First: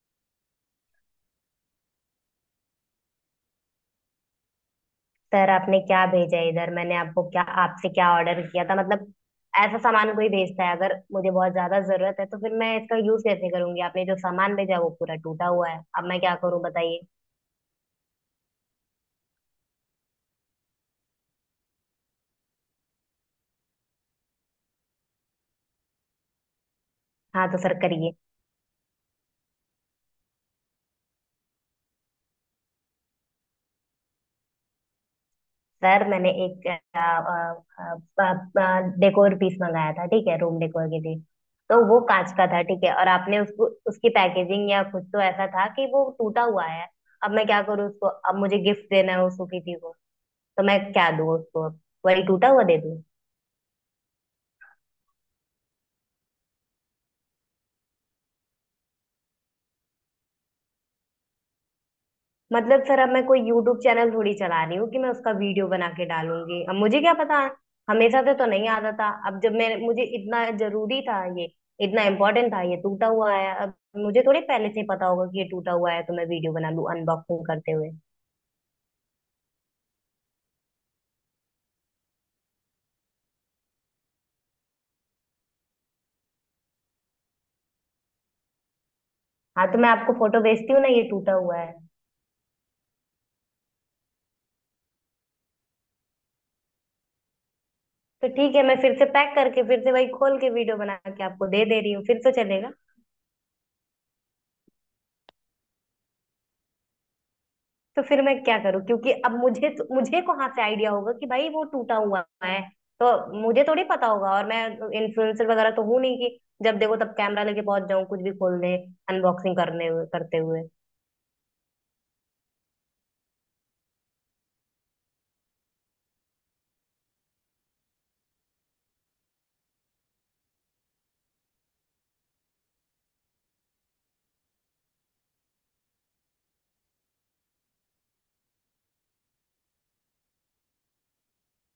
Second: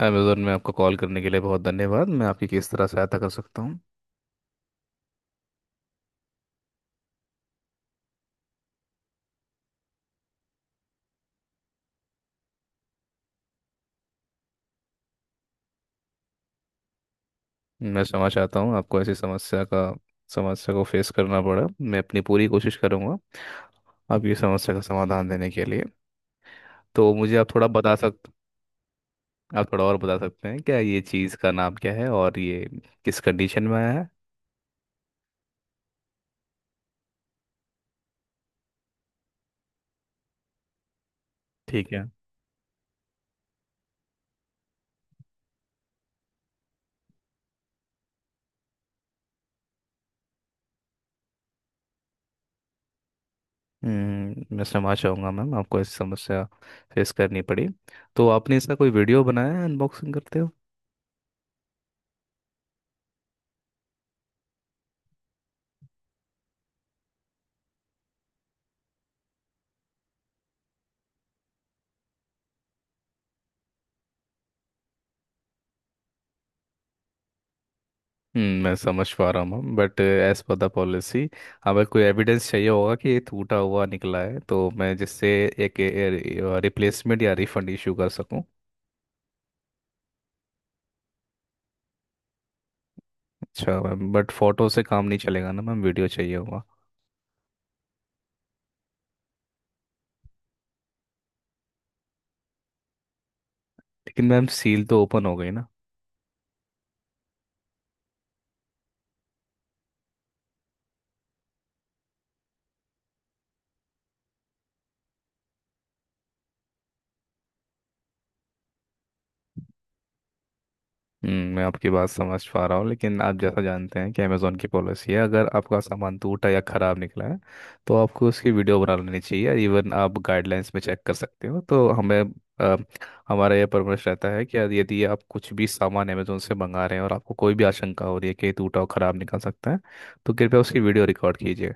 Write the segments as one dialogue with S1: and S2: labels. S1: Amazon में आपको call करने के लिए बहुत धन्यवाद। मैं आपकी किस तरह सहायता कर सकता हूँ?
S2: सर, आपने क्या भेजा है इधर? मैंने आपको क्या, आपसे क्या ऑर्डर किया था? मतलब ऐसा सामान कोई भेजता है? अगर मुझे बहुत ज्यादा जरूरत है तो फिर मैं इसका यूज कैसे करूंगी? आपने जो सामान भेजा वो पूरा टूटा हुआ है। अब मैं क्या करूं बताइए।
S1: मैं क्षमा चाहता हूँ आपको ऐसी समस्या को फेस करना पड़ा। मैं अपनी पूरी कोशिश करूँगा आपकी समस्या का समाधान देने के लिए। तो मुझे
S2: हाँ,
S1: आप
S2: तो
S1: थोड़ा
S2: सर
S1: बता
S2: करिए।
S1: सकते, आप थोड़ा और बता सकते हैं क्या, ये चीज़ का नाम क्या है और ये किस कंडीशन में आया है?
S2: सर, मैंने एक डेकोर पीस मंगाया था, ठीक है, रूम डेकोर के लिए। तो
S1: ठीक
S2: वो
S1: है।
S2: कांच का था, ठीक है, और आपने उसको उसकी पैकेजिंग या कुछ तो ऐसा था कि वो टूटा हुआ है। अब मैं क्या करूँ उसको? अब मुझे गिफ्ट देना है उसको किसी को, तो मैं क्या दूँ उसको? वही टूटा हुआ दे दूँ?
S1: मैं क्षमा चाहूँगा मैम आपको ऐसी समस्या फेस करनी पड़ी। तो आपने इसका कोई वीडियो बनाया है अनबॉक्सिंग करते?
S2: मतलब सर, अब मैं कोई यूट्यूब चैनल थोड़ी चला रही हूँ कि मैं उसका वीडियो बना के डालूंगी। अब मुझे क्या पता, हमेशा से तो नहीं आता था। अब जब मैं मुझे इतना जरूरी था ये, इतना इम्पोर्टेंट था ये, टूटा हुआ है। अब मुझे थोड़ी पहले से ही पता होगा कि ये टूटा हुआ है तो मैं वीडियो बना लूँ अनबॉक्सिंग करते हुए।
S1: मैं समझ पा रहा हूँ but as per the policy अगर कोई एविडेंस चाहिए होगा कि ये टूटा हुआ निकला है तो मैं जिससे एक रिप्लेसमेंट या रिफंड इशू कर सकूँ।
S2: हाँ तो मैं आपको फोटो भेजती हूँ ना, ये टूटा हुआ है।
S1: अच्छा मैम बट फोटो से काम नहीं चलेगा ना मैम, वीडियो चाहिए होगा।
S2: तो ठीक है, मैं फिर से पैक करके फिर से वही खोल के वीडियो बना के आपको दे दे रही हूँ, फिर तो चलेगा?
S1: लेकिन मैम सील तो ओपन हो गई ना।
S2: तो फिर मैं क्या करूं, क्योंकि अब मुझे कहाँ से आइडिया होगा कि भाई वो टूटा हुआ है? तो मुझे थोड़ी पता होगा, और मैं इन्फ्लुएंसर वगैरह तो हूं नहीं कि जब देखो तब कैमरा लेके पहुंच जाऊं कुछ भी खोल दे अनबॉक्सिंग करने हुए करते हुए।
S1: मैं आपकी बात समझ पा रहा हूँ लेकिन आप जैसा जानते हैं कि अमेज़ॉन की पॉलिसी है, अगर आपका सामान टूटा या ख़राब निकला है तो आपको उसकी वीडियो बना लेनी चाहिए। इवन आप गाइडलाइंस में चेक कर सकते हो। तो हमें अ, हमारा यह परामर्श रहता है कि यदि यदि आप कुछ भी सामान अमेज़ॉन से मंगा रहे हैं और आपको कोई भी आशंका हो रही है कि ये टूटा और ख़राब निकल सकता है तो कृपया उसकी वीडियो रिकॉर्ड कीजिए।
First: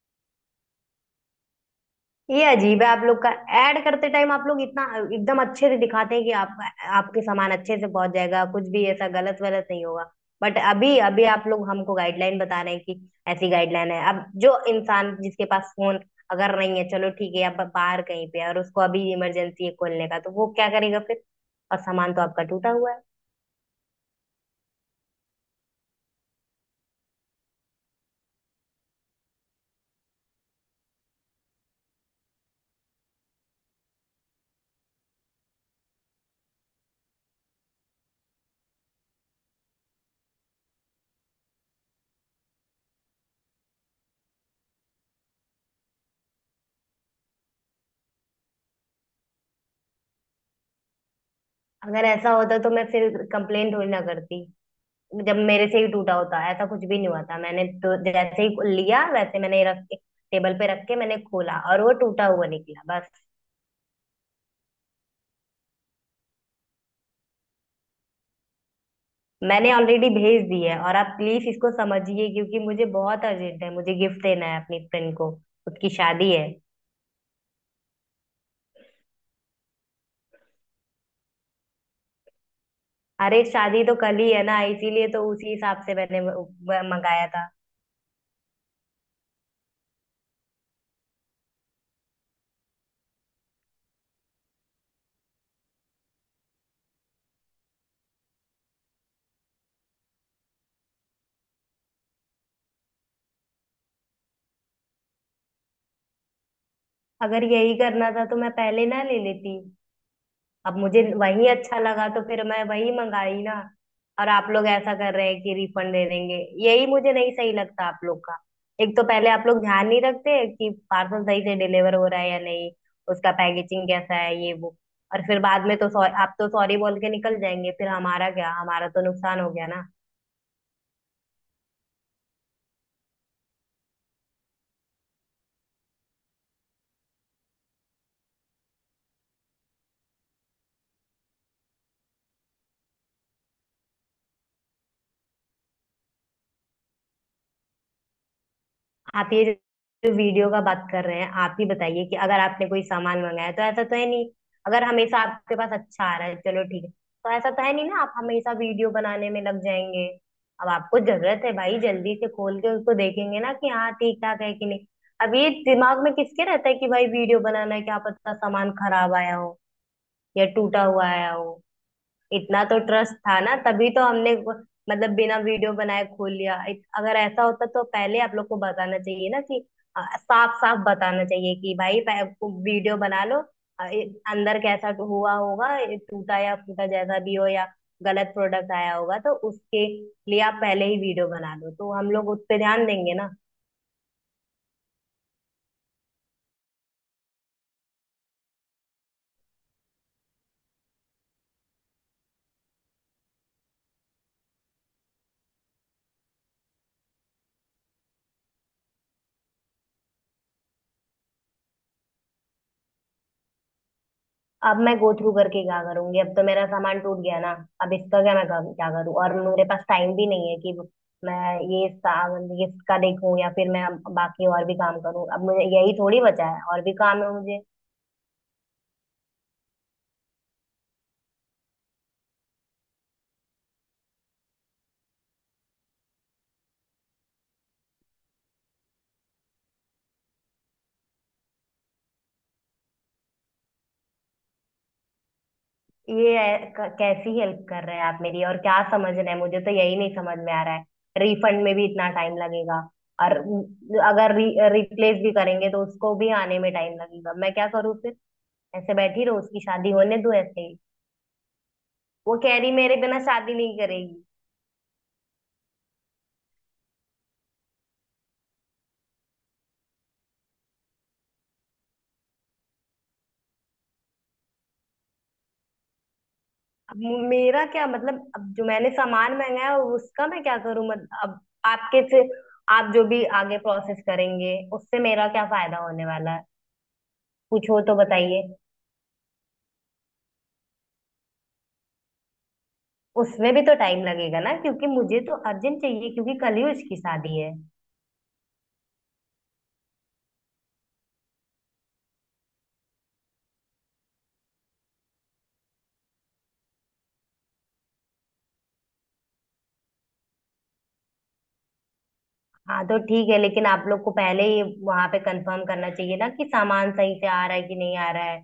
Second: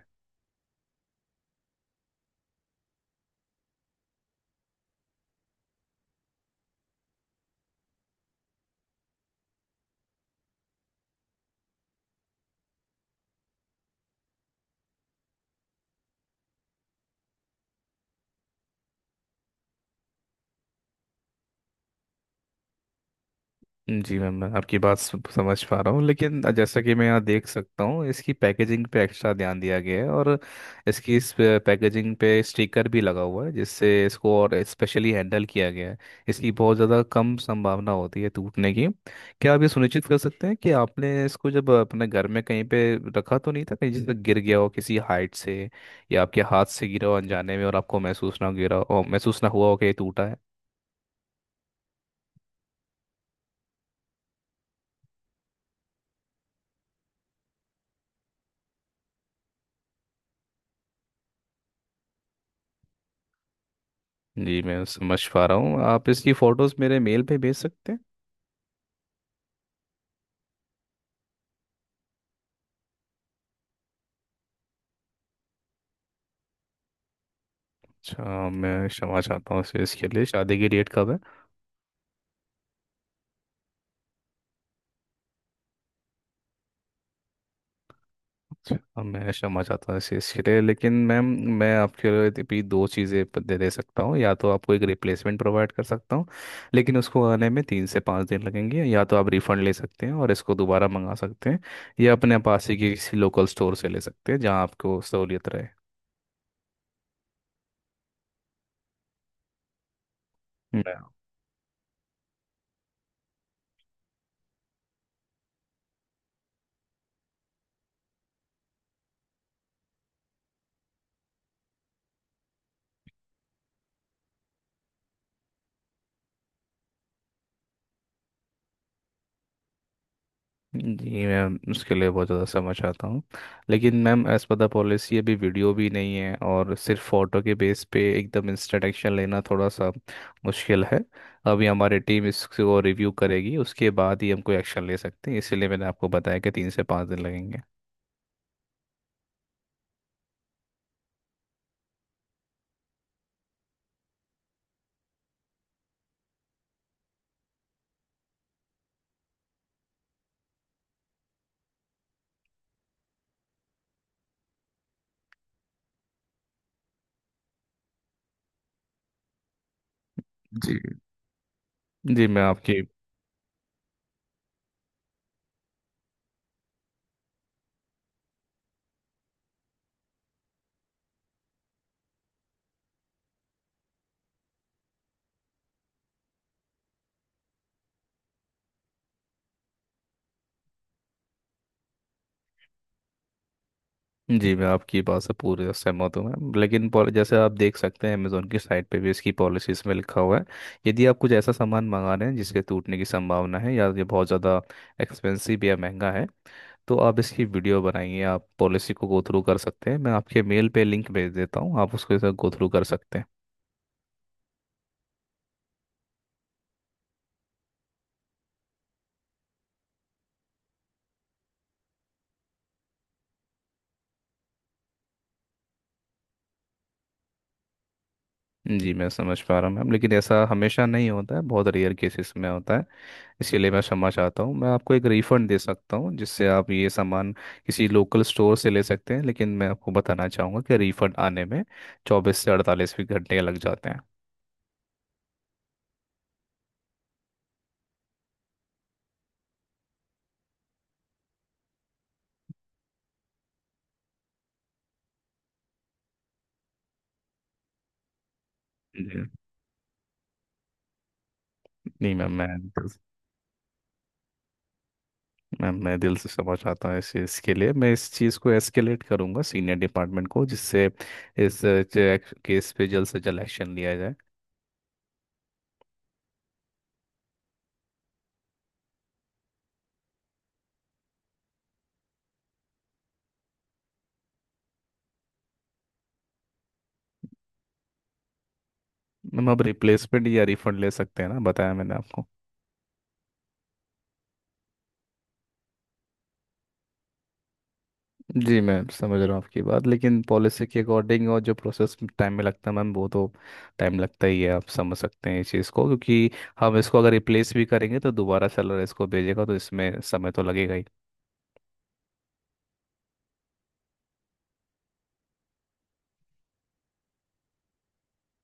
S2: ये अजीब है आप लोग का। ऐड करते टाइम आप लोग इतना एकदम अच्छे से दिखाते हैं कि आपका आपके सामान अच्छे से पहुंच जाएगा, कुछ भी ऐसा गलत वलत नहीं होगा। बट अभी अभी आप लोग हमको गाइडलाइन बता रहे हैं कि ऐसी गाइडलाइन है। अब जो इंसान जिसके पास फोन अगर नहीं है, चलो ठीक है, अब बाहर कहीं पे है और उसको अभी इमरजेंसी है खोलने का, तो वो क्या करेगा फिर? और सामान तो आपका टूटा हुआ है।
S1: जी मैम मैं आपकी बात समझ पा रहा हूँ लेकिन जैसा कि मैं यहाँ देख सकता हूँ, इसकी पैकेजिंग पे एक्स्ट्रा ध्यान दिया गया है और इसकी पैकेजिंग पे स्टिकर भी लगा हुआ है जिससे इसको और स्पेशली हैंडल किया गया है। इसकी बहुत ज़्यादा कम संभावना होती है टूटने की। क्या आप ये सुनिश्चित कर सकते हैं कि आपने इसको जब अपने घर में कहीं पे रखा तो नहीं था, कहीं जैसे गिर गया हो किसी हाइट से या आपके हाथ से गिरा हो अनजाने में और आपको महसूस ना हुआ हो कि ये टूटा है?
S2: अगर ऐसा होता तो मैं फिर कंप्लेंट थोड़ी ना करती, जब मेरे से ही टूटा होता। ऐसा कुछ भी नहीं हुआ था, मैंने तो जैसे ही लिया वैसे मैंने रख के, टेबल पे रख के मैंने खोला और वो टूटा हुआ निकला बस।
S1: जी मैं समझ पा रहा हूँ, आप इसकी फ़ोटोज़ मेरे मेल पे भेज सकते हैं।
S2: मैंने ऑलरेडी भेज दी है, और आप प्लीज इसको समझिए क्योंकि मुझे बहुत अर्जेंट है, मुझे गिफ्ट देना है अपनी फ्रेंड को, उसकी शादी है।
S1: अच्छा मैं क्षमा चाहता हूँ इसे इसके लिए, शादी की डेट कब है?
S2: अरे शादी तो कल ही है ना, इसीलिए तो उसी हिसाब से मैंने वो मंगाया था।
S1: अच्छा अब मैं क्षमा चाहता हूँ इसे इसके लिए लेकिन मैम, मैं आपके लिए भी दो चीज़ें दे दे सकता हूँ। या तो आपको एक रिप्लेसमेंट प्रोवाइड कर सकता हूँ लेकिन उसको आने में 3 से 5 दिन लगेंगे, या तो आप रिफ़ंड ले सकते हैं और इसको दोबारा मंगा सकते हैं या अपने पास ही किसी लोकल स्टोर से ले सकते हैं जहाँ आपको सहूलियत
S2: अगर यही करना था तो मैं पहले ना ले लेती। अब
S1: रहे।
S2: मुझे वही अच्छा लगा तो फिर मैं वही मंगाई ना। और आप लोग ऐसा कर रहे हैं कि रिफंड दे देंगे, यही मुझे नहीं सही लगता आप लोग का। एक तो पहले आप लोग ध्यान नहीं रखते कि पार्सल सही से डिलीवर हो रहा है या नहीं, उसका पैकेजिंग कैसा है, ये वो। और फिर बाद में तो सॉरी, आप तो सॉरी बोल के निकल जाएंगे, फिर हमारा क्या? हमारा तो नुकसान हो गया ना।
S1: जी मैम उसके लिए बहुत ज़्यादा समझ आता हूँ लेकिन ma'am as per the policy अभी वीडियो भी नहीं है और सिर्फ फ़ोटो के बेस पे एकदम इंस्टेंट एक्शन लेना थोड़ा सा मुश्किल है। अभी हमारी टीम इसको रिव्यू करेगी, उसके बाद ही हम कोई एक्शन ले सकते हैं, इसीलिए मैंने आपको बताया कि 3 से 5 दिन लगेंगे।
S2: आप ये जो वीडियो का बात कर रहे हैं, आप ही बताइए कि अगर आपने कोई सामान मंगाया है, तो ऐसा तो है नहीं, अगर हमेशा आपके पास अच्छा आ रहा है चलो ठीक है, तो ऐसा तो है नहीं ना आप हमेशा वीडियो बनाने में लग जाएंगे। अब आपको जरूरत है भाई, जल्दी से खोल के उसको देखेंगे ना कि हाँ ठीक ठाक है कि नहीं। अब ये दिमाग में किसके रहता है कि भाई वीडियो बनाना है, क्या पता सामान खराब आया हो या
S1: जी।
S2: टूटा हुआ आया हो?
S1: जी मैं
S2: इतना तो
S1: आपकी
S2: ट्रस्ट था ना, तभी तो हमने मतलब बिना वीडियो बनाए खोल लिया। अगर ऐसा होता तो पहले आप लोग को बताना चाहिए ना, कि साफ साफ बताना चाहिए कि भाई वीडियो बना लो, अंदर कैसा हुआ होगा, टूटा या फूटा जैसा भी हो, या गलत प्रोडक्ट आया होगा, तो उसके लिए आप पहले ही वीडियो बना लो तो हम लोग उस पे ध्यान देंगे ना।
S1: जी मैं आपकी बात से पूरी सहमत हूँ मैं, लेकिन जैसे आप देख सकते हैं अमेजोन की साइट पे भी इसकी पॉलिसीज में लिखा हुआ है, यदि आप कुछ ऐसा सामान मंगा रहे हैं जिसके टूटने की संभावना है या ये बहुत ज़्यादा एक्सपेंसिव या महंगा है तो आप इसकी वीडियो बनाइए। आप पॉलिसी को गो थ्रू कर सकते हैं, मैं आपके मेल पे लिंक भेज देता हूँ, आप उसके साथ गो थ्रू कर सकते हैं।
S2: अब मैं गो थ्रू करके क्या करूंगी, अब तो मेरा सामान टूट गया ना। अब इसका क्या मैं क्या करूँ? और मेरे पास टाइम भी नहीं है कि मैं ये इसका देखूं, या फिर मैं अब बाकी और भी काम करूँ। अब मुझे यही थोड़ी बचा है, और भी काम है मुझे।
S1: जी मैं समझ पा रहा हूँ मैम, लेकिन ऐसा हमेशा नहीं होता है, बहुत रेयर केसेस में होता है। इसीलिए मैं क्षमा चाहता हूँ, मैं आपको एक रिफंड दे सकता हूँ जिससे आप ये सामान किसी लोकल स्टोर से ले सकते हैं, लेकिन मैं आपको बताना चाहूँगा कि रिफंड आने में 24 से 48 भी घंटे लग जाते हैं।
S2: कैसी हेल्प कर रहे हैं आप मेरी, और क्या समझ रहे हैं मुझे, तो यही नहीं समझ में आ रहा है। रिफंड में भी इतना टाइम लगेगा, और अगर रिप्लेस भी करेंगे तो उसको भी आने में टाइम लगेगा। मैं क्या करूँ फिर, ऐसे
S1: जी।
S2: बैठी रहूं उसकी शादी होने दूं ऐसे ही?
S1: नहीं मैम
S2: वो
S1: मैं
S2: कह रही मेरे बिना शादी नहीं करेगी।
S1: मैम मैं दिल से क्षमा चाहता हूँ इस चीज़ के लिए। मैं इस चीज़ को एस्केलेट करूँगा सीनियर डिपार्टमेंट को, जिससे इस केस पे जल्द से जल्द एक्शन लिया जाए।
S2: अब मेरा क्या मतलब, अब जो मैंने सामान मंगाया है, उसका मैं क्या करूं? मत अब आपके से आप जो भी आगे प्रोसेस करेंगे उससे मेरा क्या फायदा होने वाला है? कुछ हो तो बताइए।
S1: मैम आप रिप्लेसमेंट या रिफंड ले सकते हैं ना, बताया मैंने आपको।
S2: उसमें भी तो टाइम लगेगा ना, क्योंकि मुझे तो अर्जेंट चाहिए, क्योंकि कल ही उसकी शादी है।
S1: जी मैं समझ रहा हूँ आपकी बात, लेकिन पॉलिसी के अकॉर्डिंग और जो प्रोसेस टाइम में लगता है मैम, वो तो टाइम लगता ही है। आप समझ सकते हैं इस चीज़ को क्योंकि हम इसको अगर रिप्लेस भी करेंगे तो दोबारा सेलर इसको भेजेगा, तो इसमें समय तो लगेगा ही।
S2: हाँ तो ठीक है, लेकिन आप लोग को पहले ही वहां पे कंफर्म करना चाहिए ना कि सामान सही से आ रहा है कि नहीं आ रहा है।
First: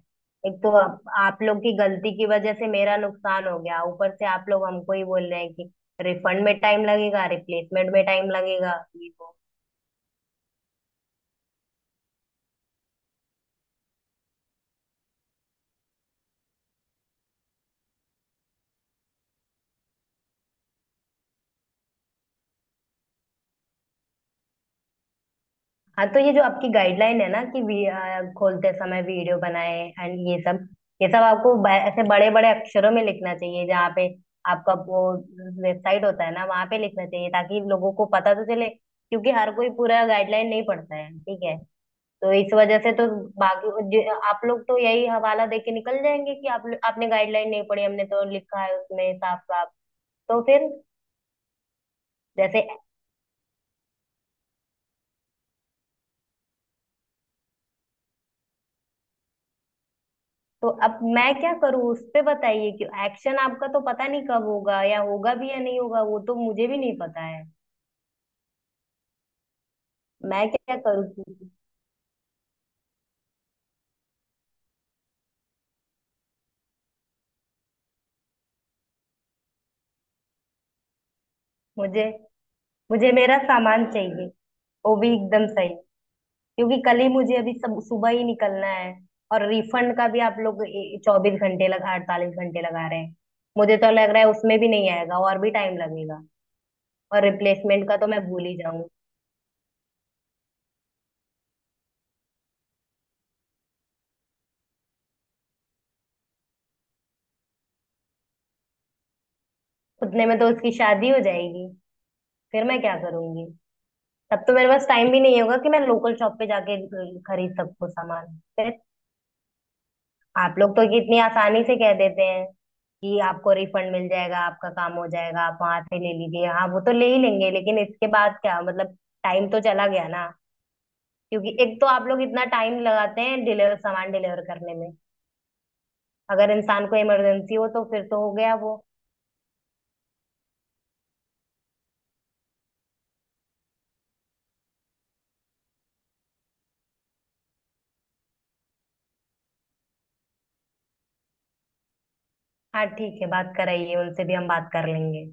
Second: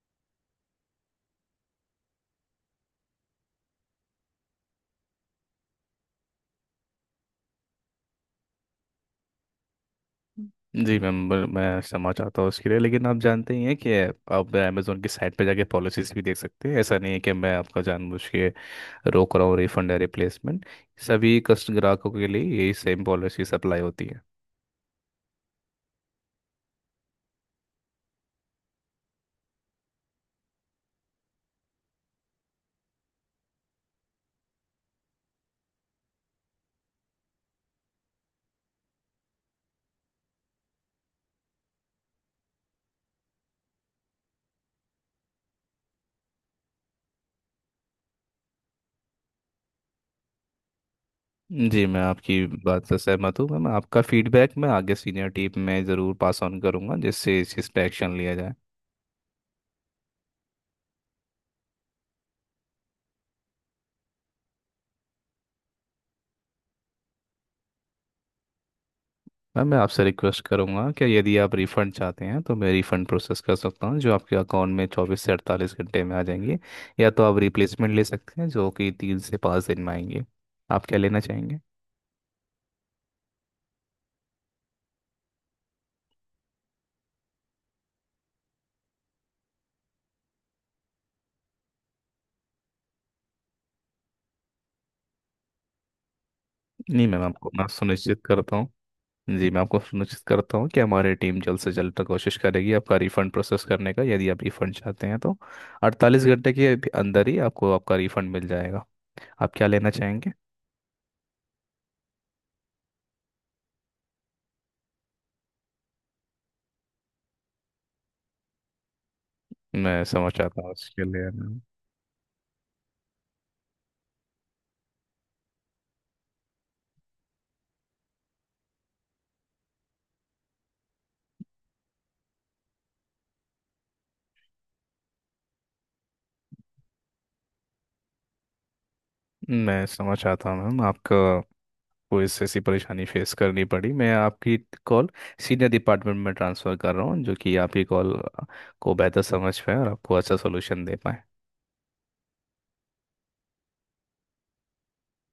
S2: एक तो आप लोग की गलती की वजह से मेरा नुकसान हो गया, ऊपर से आप लोग हमको ही बोल रहे हैं कि रिफंड में टाइम लगेगा, रिप्लेसमेंट में टाइम लगेगा, ये वो।
S1: जी मैम मैं क्षमा चाहता हूँ उसके लिए लेकिन आप जानते ही हैं कि आप अमेजोन की साइट पे जाके पॉलिसीज भी देख सकते हैं। ऐसा नहीं है कि मैं आपका जानबूझ के रोक रहा हूँ रिफंड या रिप्लेसमेंट। सभी कस्ट ग्राहकों के लिए यही सेम पॉलिसी अप्लाई होती है।
S2: हाँ, तो ये जो आपकी गाइडलाइन है ना कि खोलते समय वीडियो बनाए एंड ये सब, ये सब आपको ऐसे बड़े बड़े अक्षरों में लिखना चाहिए जहाँ पे आपका वो वेबसाइट होता है ना, वहां पे लिखना चाहिए ताकि लोगों को पता तो चले, क्योंकि हर कोई पूरा गाइडलाइन नहीं पढ़ता है, ठीक है। तो इस वजह से तो, बाकी आप लोग तो यही हवाला दे के निकल जाएंगे कि आप आपने गाइडलाइन नहीं पढ़ी, हमने तो लिखा है उसमें साफ साफ, तो फिर
S1: जी मैं आपकी
S2: जैसे।
S1: बात से सहमत हूँ मैम, आपका फीडबैक मैं आगे सीनियर टीम में ज़रूर पास ऑन करूँगा जिससे इस चीज़ पे एक्शन लिया जाए।
S2: तो अब मैं क्या करूँ उस पे बताइए, कि एक्शन आपका तो पता नहीं कब होगा, या होगा भी या नहीं होगा वो तो मुझे भी नहीं पता है।
S1: मैम मैं आपसे रिक्वेस्ट
S2: मैं क्या
S1: करूँगा कि
S2: करूँ?
S1: यदि आप रिफ़ंड चाहते हैं तो मैं रिफ़ंड प्रोसेस कर सकता हूँ जो आपके अकाउंट में 24 से 48 घंटे में आ जाएंगे, या तो आप रिप्लेसमेंट ले सकते हैं जो कि 3 से 5 दिन में आएंगे। आप क्या लेना चाहेंगे?
S2: मुझे, मुझे मेरा सामान चाहिए, वो भी एकदम सही, क्योंकि कल ही मुझे अभी सब सुबह ही निकलना है। और रिफंड का भी आप लोग 24 घंटे लगा, 48 घंटे लगा रहे हैं, मुझे तो लग रहा है उसमें भी नहीं आएगा, और भी टाइम लगेगा।
S1: नहीं मैम
S2: और
S1: आपको मैं
S2: रिप्लेसमेंट का तो
S1: सुनिश्चित
S2: मैं भूल ही
S1: करता हूँ।
S2: जाऊं,
S1: जी मैं आपको सुनिश्चित करता हूँ कि हमारी टीम जल्द से जल्द कोशिश करेगी आपका रिफंड प्रोसेस करने का। यदि आप रिफंड चाहते हैं तो 48 घंटे के अंदर ही आपको आपका रिफंड मिल जाएगा। आप क्या लेना
S2: उतने
S1: चाहेंगे?
S2: में तो उसकी शादी हो जाएगी, फिर मैं क्या करूंगी? तब तो मेरे पास टाइम भी नहीं होगा कि मैं लोकल शॉप पे जाके खरीद सकूं सामान फिर।
S1: मैं समझ
S2: आप
S1: चाहता हूँ
S2: लोग तो
S1: उसके
S2: कितनी
S1: लिए मैम।
S2: आसानी से कह देते हैं कि आपको रिफंड मिल जाएगा, आपका काम हो जाएगा, आप वहां से ले लीजिए। हाँ, वो तो ले ही लेंगे, लेकिन इसके बाद क्या मतलब? टाइम तो चला गया ना, क्योंकि एक तो आप लोग इतना टाइम लगाते हैं डिलीवर, सामान डिलीवर करने में। अगर इंसान को इमरजेंसी हो तो फिर तो हो गया वो।
S1: मैं समझ चाहता हूँ मैम आपका, कोई ऐसी ऐसी परेशानी फेस करनी पड़ी। मैं आपकी कॉल सीनियर डिपार्टमेंट में ट्रांसफ़र कर रहा हूँ, जो कि आपकी कॉल को बेहतर समझ पाए और आपको अच्छा सोल्यूशन दे पाए।
S2: हाँ ठीक है, बात कराइए, उनसे भी हम बात कर लेंगे।